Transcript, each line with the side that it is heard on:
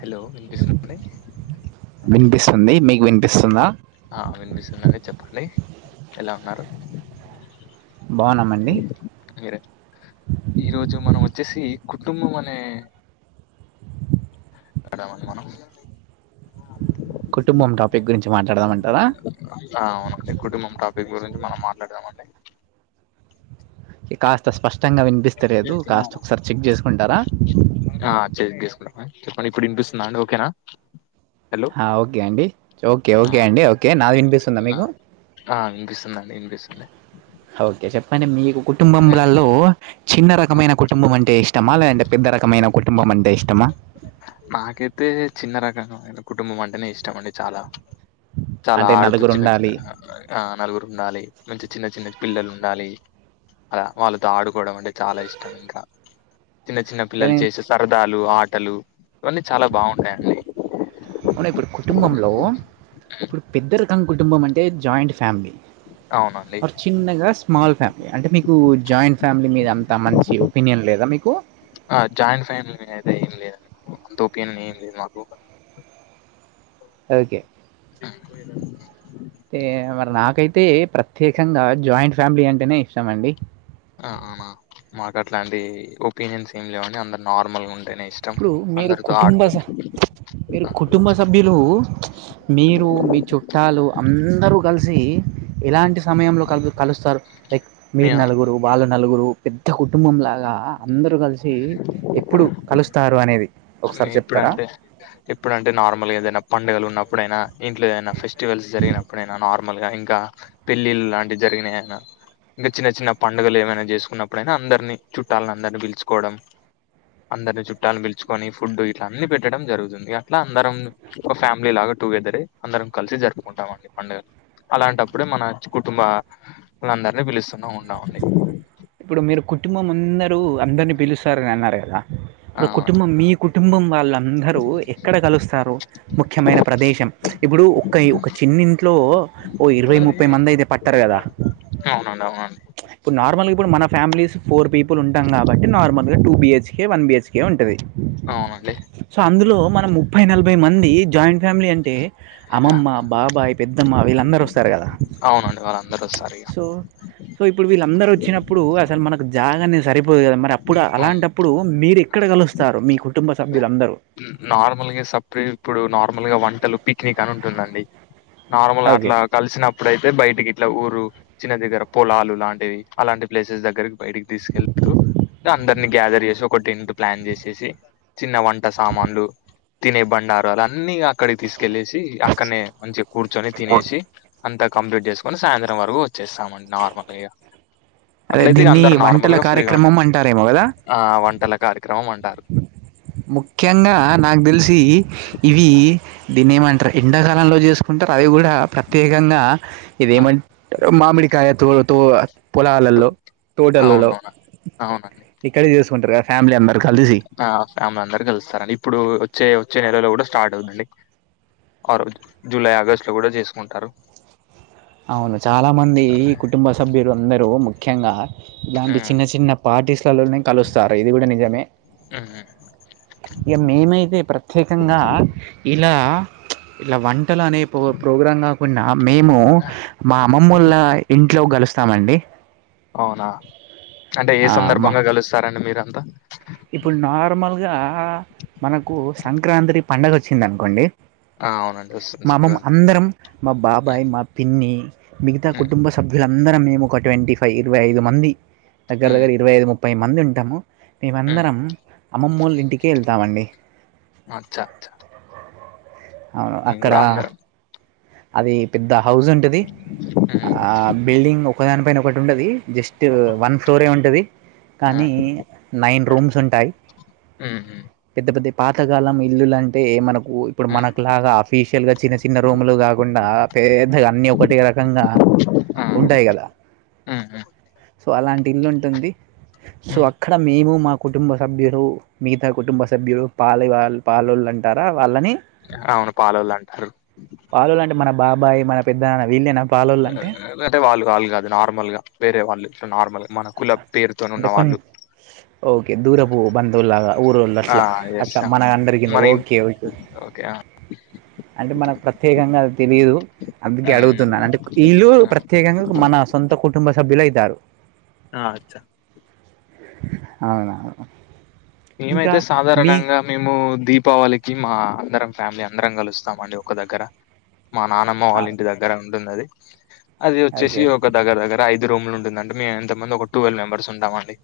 left: Hello వినిపిస్తుంద అండి
right: వినిపిస్తుంది మీకు వినిపిస్తుంద
left: ఆ వినిపిస్తుందండి చెప్పండి ఎలా ఉన్నారు
right: బాన్నామండి
left: మీరే ఈరోజు మనం వచ్చేసి కుటుంబం అనే [unintelligible] మనం
right: కుటుంబం టాపిక్ గురించి మాట్లాడదామంటార
left: ఆ అవును కుటుంబం టాపిక్ గురించి మనం మాట్లాడదామండి
right: కాస్త స్పష్టంగా వినిపిస్తలేదు కాస్త ఒకసారి చెక్ చేసుకుంటార
left: ఆ చెక్ తీసుకుంటా చెప్పండి ఇప్పుడు వినిపిస్తుంద అండి ఓకేన
right: ఆ ఓకే అండి ఓకే
left: ఆ
right: ఓకే అండి ఓకే నాది వినిపిస్తుంద
left: ఆ
right: మీకు
left: ఆ వినిపిస్తుందండి వినిపిస్తుంది
right: ఓకే చెప్పండి మీకు
left: ఆ
right: కుటుంబ్రంలలో చిన్న
left: ఆ,
right: రకమైన కుటుంబం అంటే ఇష్టమ లేదంటే పెద్ద రకమైన కుటుంబం అంటే ఇష్టమ
left: నాకైతే చిన్న రకమైన కుటుంబం అంటేనే ఇష్టం అండి చాల చాల
right: అంటే
left: ఆడుతూ
right: నలుగురు
left: చిన్న
right: ఉండాలి
left: చిన్నగా ఆ నలుగురు ఉండాలి మంచి చిన్న చిన్న పిల్లలు ఉండాలి అల వాళ్ళతో ఆడుకోవడం అంటే చాల ఇష్టం ఇంకా చిన్న చిన్న పిల్లలు
right: కానీ
left: చేసే సరదాలు ఆటలు ఇవన్నీ చాల బాగుంటాయండి
right: అవును ఇప్పుడు కుటుంబంలో ఇప్పుడు పెద్దరికం కుటుంబం అంటే జాయింట్ ఫ్యామిలీ
left: అవును
right: ఆర్ చిన్నగా స్మాల్ ఫ్యామిలీ అంటే మీకు జాయింట్ ఫ్యామిలీ మీద అంత మంచి ఒపీనియన్ లేదా మీకు
left: ఆ జాయింట్ ఫ్యామిలీ అయితే ఏం లేదు మా అంత ఒపీనియన్ ఏం లేదు మాకు
right: ఓకే
left: హ్మ్
right: ఎ మరి నాకైతే ప్రత్యేకంగ జాయింట్ ఫ్యామిలీ అంటేనే ఇష్టం అండి
left: అవునా మాకు అట్లాంటి ఒపీనియన్స్ ఏమి లేవండి అందరు నార్మల్గ ఉంటేనే ఇష్
right: ఇప్పుడు మీరు
left: అందరితో
right: కుటుంబ
left: ఆడుతు
right: స మీరు కుటుంబ సభ్యులు మీరు మీ చుట్టలు అందరూ కలిసి ఎలాంటి సమయంలో కలు కలుస్తారు లైక్ మీరు
left: మీ-
right: నలుగురు వాళ్ళు నలుగురు పెద్ద కుటుంబంలాగ అందరూ కలిసి ఎప్పుడు కలుస్తారు అనేది ఒకసారి చెప్తారా?
left: ఎప్పుడంటే ఎప్పుడంటే నార్మల్గ ఏదైనా పండుగలు ఉన్నప్పుడైనా ఇంట్లో ఏదైనా ఫెస్టివల్స్ జరిగినప్పుడైనా నార్మల్గా ఇంక పెళ్ళిళ్ళ లాంటివి జరిగినానైన ఇంగ చిన్న చిన్న పండుగలు ఏమైనా చేసుకున్నప్పుడైనా అందరినీ చుట్టాలని అందరినీ పిలుచుకోవడం అందరిని చుట్టాలు పిలుచుకొని ఫుడ్ ఇట్ల అన్ని పెట్టడం జరుగుతుంది అట్ల అందరం ఒక ఫ్యామిలీ లాగ టుగెదర్ అయ్యి అందరం కలిసి జరుపుకుంటాం అండి పండగ అలాంటప్పుడే మన కుటుంబ అందరిని పిలుస్తూనే ఉంటామండి
right: ఇప్పుడు మీరు కుటుంబం అందరూ అందరినీ పిలుస్తారని అన్నారు కద ఇప్పుడు
left: అవునండి
right: కుటుంబం మీ కుటుంబం వాళ్ళందరూ ఎక్కడ కలుస్తారు ముఖ్యమైన ప్రదేశం ఇప్పుడు ఒక ఒక చిన్నింట్లో ఓ ఇరవై ముప్పై మంది అయితే పట్టరు కద
left: ఆ అవునండి అవును
right: ఇప్పుడు నార్మల్ గా ఇప్పుడు మన ఫ్యామిలీస్ ఫోర్ పీపుల్ ఉంటాం కాబట్టి నార్మల్ గా two B H K one B H K ఉంటది
left: అవునండి
right: సో అందులో మనం ముప్పై నలభై మంది జాయింట్ ఫ్యామిలీ అన్ టే అమ్మమ్మ బాబాయ్ పెద్దమ్మ వీళ్ళందరూ వస్తారు గదా
left: అవునండి వాళ్ళందరూ ఒస్తారిగా
right: సో ఇప్పుడు వీళ్ళందరూ వచ్చినప్పుడు అసలు మనకు జాగా అనేది సరిపోదు కదా మరి అప్పుడు
left: అవును
right: అలాంటప్పుడు మీరే క్కడ కలుస్తారు మీ కుటుంబ సభ్యులందరూ
left: నార్మల్గా సప్రె ఇప్పుడు నార్మల్గా వంటలు పిక్నిక్ అని ఉంటుందండి నార్మల్
right: ఓకే
left: అట్లా కలిసినప్పుడు అయితే బయటికి ఇట్లా ఊరు చిన దగ్గర పొలాలు లాంటివి అలాంటి ప్లేసెస్ దగ్గరకి బయటికి తీసుకెళ్తూ ట్ల అందరినీ గ్యాదర్ చేసి ఒక టెంటు ప్లాన్ చేసేసి చిన్న వంట సామాన్లు తినే బండారాలు అన్నీ ఇగ క్కడికి తీసుకెళ్ళేసి అక్కడనే మంచిగా కూర్చొని తినేసి అంతా కంప్లీట్ చేసుకొని సాయంత్రం వరకు వచ్చేస్తామండి నార్మల్ గా ఇగ
right: అదే
left: అట్లయితే ఇగ
right: దీన్ని
left: అందరూ
right: వంటల
left: నార్మల్ గా ఫ్రీగా ఉంటా
right: కార్యక్రమం అంటారేమో కదా
left: ఆ వంటల కార్యక్రమం అంటారు
right: ముఖ్యంగా నాకు తెలిసి ఇవి దీన్నేమంటారు ఎండాకాలంలో చేసుకుంటారు అది కూడా ప్రత్యేకంగా ఇదేమన్ మామిడికాయ తో తో పొలాలల్లో తోటలలో
left: అవునవును అవునండి
right: ఇక్కడే చేసుకుంటరుగా ఫ్యామిలీ అందరూ కలిసి
left: ఆ ఫ్యామిలీ అందరూ కలుస్తారండి ఇప్పుడు వచ్చే వచ్చే నెలలో కూడా స్టార్ట్ అవుద్దండి ఆ రోజు జూలై ఆగస్టు లో కూడా చేసుకుంటారు
right: అవును చాలా మంది కుటుంబ సభ్యులు అందరూ ముఖ్యంగా ఇలాంటి
left: ఉమ్
right: చిన్న చిన్న పార్టీస్ లల్లోనే కలుస్తారు ఇది కూడా నిజమే
left: ఊహూ
right: ఇగ మేమైతే ప్రత్యేకంగా ఇలా ఇలా వంటలు అనే పో ప్రోగ్రాం కాకుండా మేము మా అమ్మమ్మొల్ల ఇంట్లో గలుస్తామండి
left: అవునా అంటే ఏ
right: ఆ, మా
left: సందర్బంగా కలుస్తారండి మీరంతా
right: ఇప్పుడు నార్మల్గా మనకు సంక్రాంత్రి పండగొచ్చిందనుకోండి
left: ఆ అవునండి వస్తుంది
right: మా అమ్మమ్మ
left: సంక్రాంతి
right: అందరం మా బాబాయ్ మా పిన్ని మిగతా
left: ఉమ్
right: కుటుంబ సభ్యులందరం మేం ఒక ట్వంటీ ఫైవ్ ఇరవై ఐదు మంది దగ్గర
left: ఉమ్
right: దగ్గర ఇరవై ఐదు ముప్పై మంది ఉంటాము
left: ఉమ్
right: మేమందరం అమ్మమ్మోళ్ళింటికే వెళ్తామండి
left: అచ్చా అచ్చ
right: అవును అక్కడ
left: అందరం
right: అది పెద్ద హౌజుంటది
left: ఉమ్
right: ఆ బిల్డింగ్ ఒకదాని పైన ఒకటి ఉండది జస్ట్ వన్ ఫ్లోరే ఉంటది
left: ఆ
right: కానీ నైన్ రూమ్స్ ఉంటాయి
left: ఉమ్ ఉమ్
right: పెద్ద పెద్దయి పాతకాలం ఇల్లులంటే మన కు ఇప్పుడు
left: ఉమ్,
right: మనకు లాగా అఫీషియల్ గా చిన్న చిన్న రూం లు గాక్ గుండా పేద్దగా అన్నీ ఒకటే రకంగా
left: ఆ
right: ఉంటాయి గదా
left: ఉమ్ ఉమ్
right: సో అలాంటి ఇల్లుంటుంది సో
left: ఉమ్.
right: అక్కడ మేము మా కుటుంబ సభ్యులు మిగతా కుటుంబ సభ్యులు పాలెవాల్ పాలోళ్ళంటారా వాళ్ళని
left: అవును పాలోళ్ళంటారు
right: పాలోళ్ళంటే మన బాబాయ్ మన పెద్దనాన్న వీళ్ళేనా పాలోళ్ళు అంటే
left: అంటే వాళ్ళు వాళ్ళు కాదు నార్మల్ గా వేరే వాళ్ళు నార్మల్ గా మన కులం
right: అంటే కొన్ని
left: పేరుతోనున్నవాళ్ళు
right: ఓకే దూరపు బంధువుల్లాగా
left: ఆ
right: ఊరోళ్ళట్లా
left: ఎస్
right: అట్లా
left: ఆ
right: మన అందరికింద
left: మన ఇన్
right: ఓకే ఓ
left: ఓకే ఆ
right: అంటే మనకు ప్రత్యేకంగా అది తెలియదు అందుకే
left: ఉమ్
right: అడుగుతున్నాను
left: ఉమ్
right: అంటే ఇళ్ళు ప్రత్యేకంగా మన సొంత కుటుంబ సభ్యులయితారు
left: ఆ అచ్చా
right: అవునవును
left: మీమైతే సాధారణంగా మేము దీపావళికి మా అందరం ఫ్యామిలీ అందరం కలుస్తామండి ఒక దగ్గర మా నానమ్మ వాళ్ళ ఇంటి దగ్గర ఉంటుంది అది అది వచ్చేసి
right: ఓకే
left: ఒక దగ్గర దగ్గర ఐదు రూమ్లు ఉంటుందండి మేమేంత మంది ఒక వెల్ మెంబర్స్ ఉంటాం అండి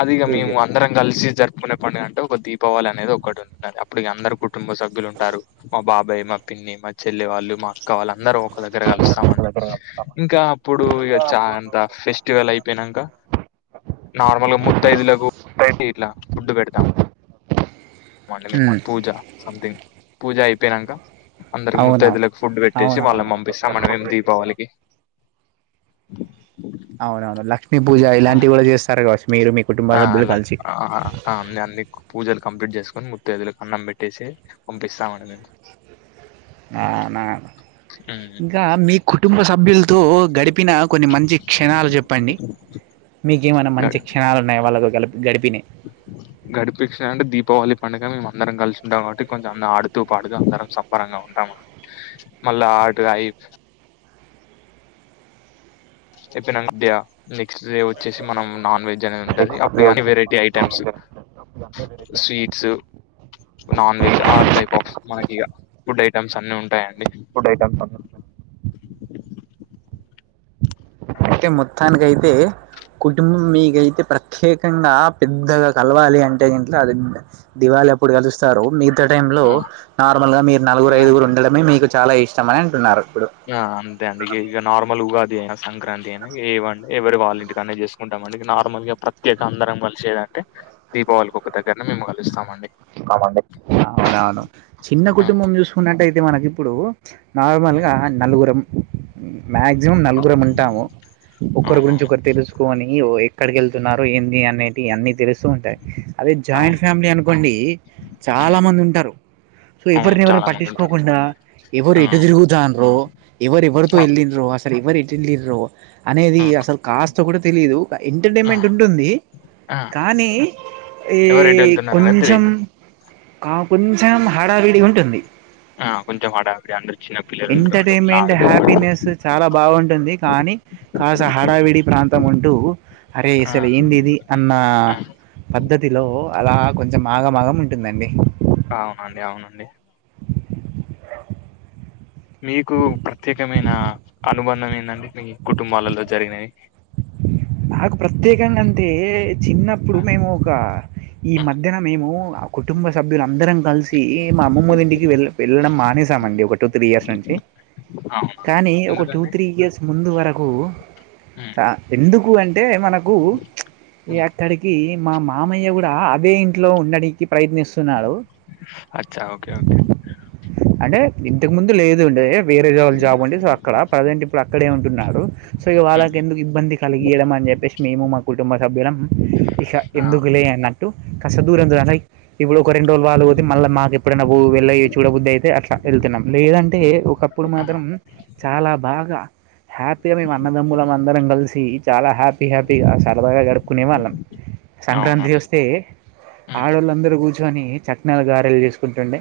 left: అది ఇగ మేము
right: ఓకే
left: అందరం కలిసి జరుపుకునే పండుగంటే ఒక దీపావళి అనేది ఒకటి ఉంటుంది అప్పుడు ఇగ అందరు ప్ కుటుంబ సభ్యులు ఉంటారు మా బాబాయ్ మా పిన్ని మా చెల్లి వాళ్ళు మా కావాలందరూ ఒక దగ్గర కలుస్తామండి ఇంకా అప్పుడు ఇగ చ అంత ఫెస్టివల్ అయిపోయినంక నార్మల్గా ముత్తైదులకు ఇట్లా ఫుడ్డు పెడుతాం పూజ సంథింగ్ పూజ అయిపోయినాక అందరికి
right: అవునా
left: ముత్తయిదువులకు ఫుడ్ పెట్టేసి వాళ్ళం
right: అవునవును
left: పంపిస్తాం మనం ఏం దీపావళికి
right: అవునవును లక్ష్మీ పూజ ఇలాంటివి కూడా చేస్తారు కావచ్చు మీరు మీ కుటుంబ సభ్యులు కలిసి
left: అ అన్ని పూజలు కంప్లీట్ చేసుకుొని ముత్తయిదువులకు అన్నం పెట్టేసి పంపిస్తామండి మేము
right: అవునా ఇంకా మీ కుటుంబ సభ్యులతో గడిప్ పిన కొన్ని మంచి క్షణాలు చెప్పండి మీకేమైనా మంచి క్షణాలు ఉన్నాయ వాళ్ళతో గ గడిపినయ్
left: గడిపించిన అంటే దీపావళి పండగ మేము అందరం కలిసింటాం కాబట్టి కొంచెం ఆడుతూ పాడుతు అందరం స బరంగా ఉంటమండి మళ్ళా ఆటు ఐ చెప్పిన మధ్య నెక్స్ట్ డే వచ్చేసి మనం నాన్ వెజ్ అనేది ఉంటది అప్పుడు అన్ని variety items sweets non veg all type of మనకి ఫుడ్ ఐటెమ్స్ అన్ని ఉంటాయండి
right: ఫుడ్ ఐటమ్స్ అన్ని అయితె మొత్తానికైతే కుటుంబం మీకైతే ప్రత్యేకంగా పెద్దగా కలవాలి అంటే గిట్ల పెద్ దివాళి అప్పుడు కలుస్తారు మీ గత టైం లో
left: ఆ
right: నార్మల్ గా మీరు నలుగురు ఐదుగురు
left: అలాగే.
right: ఉండడమే మీకు చాలా ఇష్టమని అంటున్నారు ఇప్పుడు
left: ఆ అంతే అండి ఇగ ఇగ నార్మల్ ఉగాది అయినా సంక్రాంతి అయినా ఏవండి ఎవరి వాళ్ళ ఇంటికనే చేస్ కుంటామండి నార్మల్ గా ప్రత్యేక అందరం కలిసేదంటే దీపావళికి ఒక దగ్గర్నే మేము కలుస్తామండి
right: తమండి అవునవును చిన్న
left: ఆ
right: కుటుంబం చూసుకున్నట్టయితే మనకి ఇప్పుడు
left: ఆ!
right: నార్మల్గా నలుగురం మాక్సిమం నలుగురం ఉంటాము ఒకరి గురించి
left: అవునవును
right: ఒకరు తెలుసు కోని ఎక్కడికేళ్తున్నారో ఏంది అనేటియి అన్ని తెలుస్తూ ఉంటాయి అదే జాయింట్
left: అవును
right: ఫ్యామిలీ అను కొండి చాలా
left: హ్మ్.
right: మంది ఉంటారు సో
left: అవును
right: ఎవర్ని ఎవర్ని
left: చాలా మంది ఉంటారు
right: పట్టించుకోకుండా ఇవరు
left: ఆ
right: ఎటు తిరుగుతండ్రో ఇవరు ఎవరితో
left: అవును
right: ఎల్లిండ్రో అసల్ ఎవరు ఎటేలిండ్రో అనేది
left: ఆ
right: అసలు కాస్త కూడా తెలియదు
left: ఆ
right: ఎంటర్టైన్మెంట్ ఉంటుంది
left: ఆ
right: కానీ ఈ
left: ఎవరు ఎటు వెళ్తున్నారనేది తెలియదు
right: ఆ కొంచెం హడావిడిగా ఉంటుంది
left: ఆ కొంచెం హడావిడి అందరు చిన్న పిల్లలు ఉంటారు కాబట్టి వాళ్ళు
right: ఎంటర్టైన్మెంట్
left: ఆడుతూ పాడుతూ
right: హ్యాపీనెస్ చాలా బాగుంటుంది కానీ కాస హడావిడి ప్రాంతం అంటూ అరే
left: ఆ
right: అసలు ఏంది ఇది అన్న
left: ఆ!
right: పద్ధతిలో అలా కొంచెం ఆఘమాగం ఉంటుందండి
left: అవునండి అవును మీకు ప్రత్యేకమైన అనుబంధం ఏంటంటే మీ కుటుంబాలలో జరిగినవి
right: నాకు ప్రత్యేకంగా అంటే చిన్నప్పుడు మేము ఒక ఈ మధ్యన మేము మా కుటుంబ సభ్యులందరం కలిసి మా అమ్మమో ఇంటికి వెళ్ళి వెళ్ళడం మానేసామండి ఒక టూ త్రీ ఇయర్స్ నుంచి
left: అ [inaudible]
right: కానీ ఒక టూ త్రీ ఇయర్స్ ముందు వరకు
left: హ్మ్
right: ఎందుకు అంటే మనకు ఈ
left: హ్మ్
right: అక్కడికి మా మామయ్య కూడా అదే ఇంట్లో ఉండడానికి ప్రయత్నిస్తుంది చూస్తున్నాడు
left: ఆ
right: అంటే ఇంతకు ముందు లేదుండి వేరే జ జాబ్ ఉండి సో అక్కడ ప్రజెంట్ ఇప్పుడు అక్కడే ఉంటున్నారు సో ఇగా
left: హ్మ్
right: వాళ్ళకి ఎందుకు ఇబ్బంది కలిగియడం అని చెప్పేసి మేము మా కుటుంబ సభ్యులం ఇక
left: ఆ!
right: ఎందుకులే అన్నా కాస్త దూరం రండి ఇప్పుడు ఒక రెండు రోజు వాళ్ళు పోతే మళ్ళ మాకు ఎప్పుడన్నా నువ్వు వెళవి చూడబుద్ధి అయితే అట్లా వెళ్తున్నాం లేదంటే ఒక ఇప్పుడు
left: ఆ!
right: మాత్రం చాలా బాగా హ్యాపీగా మేము అన్నదమ్ములం అందరం కలిసి చాలా హ్యాపీ హ్యా హ్యాపీగా సరదాగా గడుపుకునే వాళ్ళం
left: అవునా
right: సంక్రాంతి
left: అండి.
right: వస్తే తే
left: హ్మ్
right: ఆడోళ్ళ అందరు కూర్చుని చట్నాల గారెలు చేసుకు కూర్చుంటే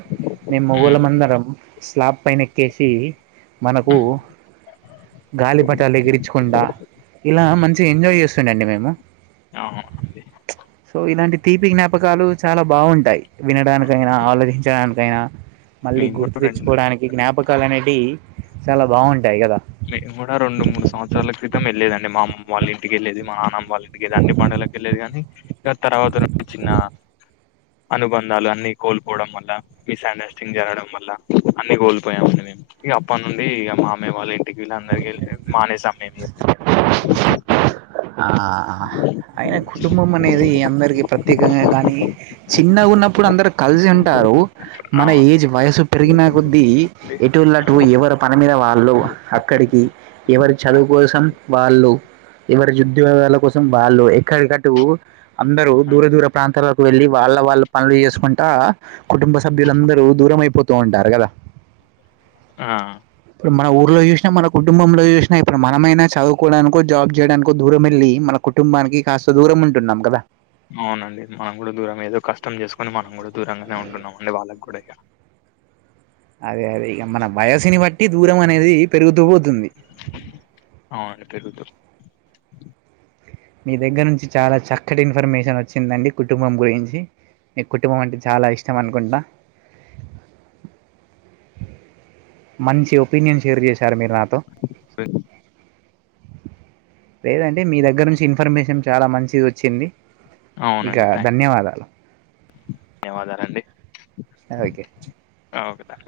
right: మేము
left: హ్మ్
right: మోగోలమందరం స్లాబ్ పైన ఎక్కేసి మనకు
left: హ్మ్
right: గాలి బట్టాలు ఎగిరించు కుంటా ఇలా మంచిగా ఎంజాయ్ చేస్తుండండి మేము
left: అవును
right: సో ఇలాంటి తీపి జ్ఞాపకాలు చాలా బాగుంటాయి వినడానికైనా ఆలోచించడానికి కైనా మళ్ళీ
left: మేము
right: గుర్తు
left: కూడా రెండు
right: తెచ్చుకోవడానికి జ్ఞాపకాలు అనేటి చాలా బాగుంటాయి కదా
left: మేము కూడా రెండు మూడు సంవత్సరాల క్రితం వెళ్ళేదండి మా అమ్మమ్మ వాళ్ళ ఇంటికి వెళ్లేది మా అన్నమ్ వాళ్ళు ఇంటికి అన్ని పండుగకి వెళ్ళేది గాని ఆ తర్వాత చిన్న అనుబంధాలు అన్ని కోల్పోవడం వల్ల మిస్ అండర్స్టాండింగ్ జరగడం వల్ల అన్ని కోల్పోయామని మేము ఇక అప్పటి నుండి ఇక మామే వాళ్ళ అందరి ఇంటికి వెళ్ళడం మానేశాము మేము
right: ఆ అయిన కుటుంబం అనేది అందరికిీ ప్రత్యేకంగా కానీ చిన్నగా ఉన్నప్పుడు అందరు కలిసి ఉంటారు మన
left: అవునండి.
right: ఏజ్ వయసు పెరిగినా కొద్దీ ఎటోళ్ళు
left: ఆ!
right: అటు ఎవరు పనిమీద వాళ్ళు అక్కడికి ఎవరి చదువు కోసం వాళ్ళు ఎవరి ఉద్యగాల కోసం వాళ్ళు ఎక్కడికట్టు అందరు
left: ఆ!
right: దూర దూర ప్రాంతాల కు వెళ్ళి వాళ్ళ వాళ్ళ పనులు చేసుకుంటా కుటుంబ సభ్యులందరూ దూరం అయిపోతూ ఉంటారు కదా
left: ఉమ్
right: ఇప్పుడు మన ఊర్లో చూసినా మన కుటుంబంలో చూసినా ఇప్పుడు మనమైనా చదువుకోవడానికో జాబ్ చేయడానికి దూరం వెళ్ళి మన కుటుంబానికి కాస్త దూరం ఉంటున్నాం కదా
left: అవునండి మనం కూడా దూరం ఏదో కష్టం చేసుకుని మనం కూడా దూరంగానే ఉంటున్నాం అండి వాళ్ళకి కూడా ఇ
right: అదే అదే ఇక మన వయసుని బట్టి దూరం అనేది పెరుగుతూ పోతుంది
left: అవును పెరుగుతూ
right: మీ దగ్గర నుంచి చాలా చక్కటి ఇన్ఫర్మేషన్ వచ్చిందండి కుటుంబం గురించి నీకు కుటుంబం అంటే చాలా ఇష్టం అనుకుంటున మంచి ఒపీనియన్ షేర్ చేశారు మీరు నాతో లేదంటె మీ దగ్గర నుంచి ఇన్ఫర్మేషన్ చాలా మంచిది వచ్చింది ఇక
left: అవునండి. థ్యాంక్
right: ధన్యవాదాలు
left: ధన్యవాదాలండి
right: ఒకే
left: ఓకేదా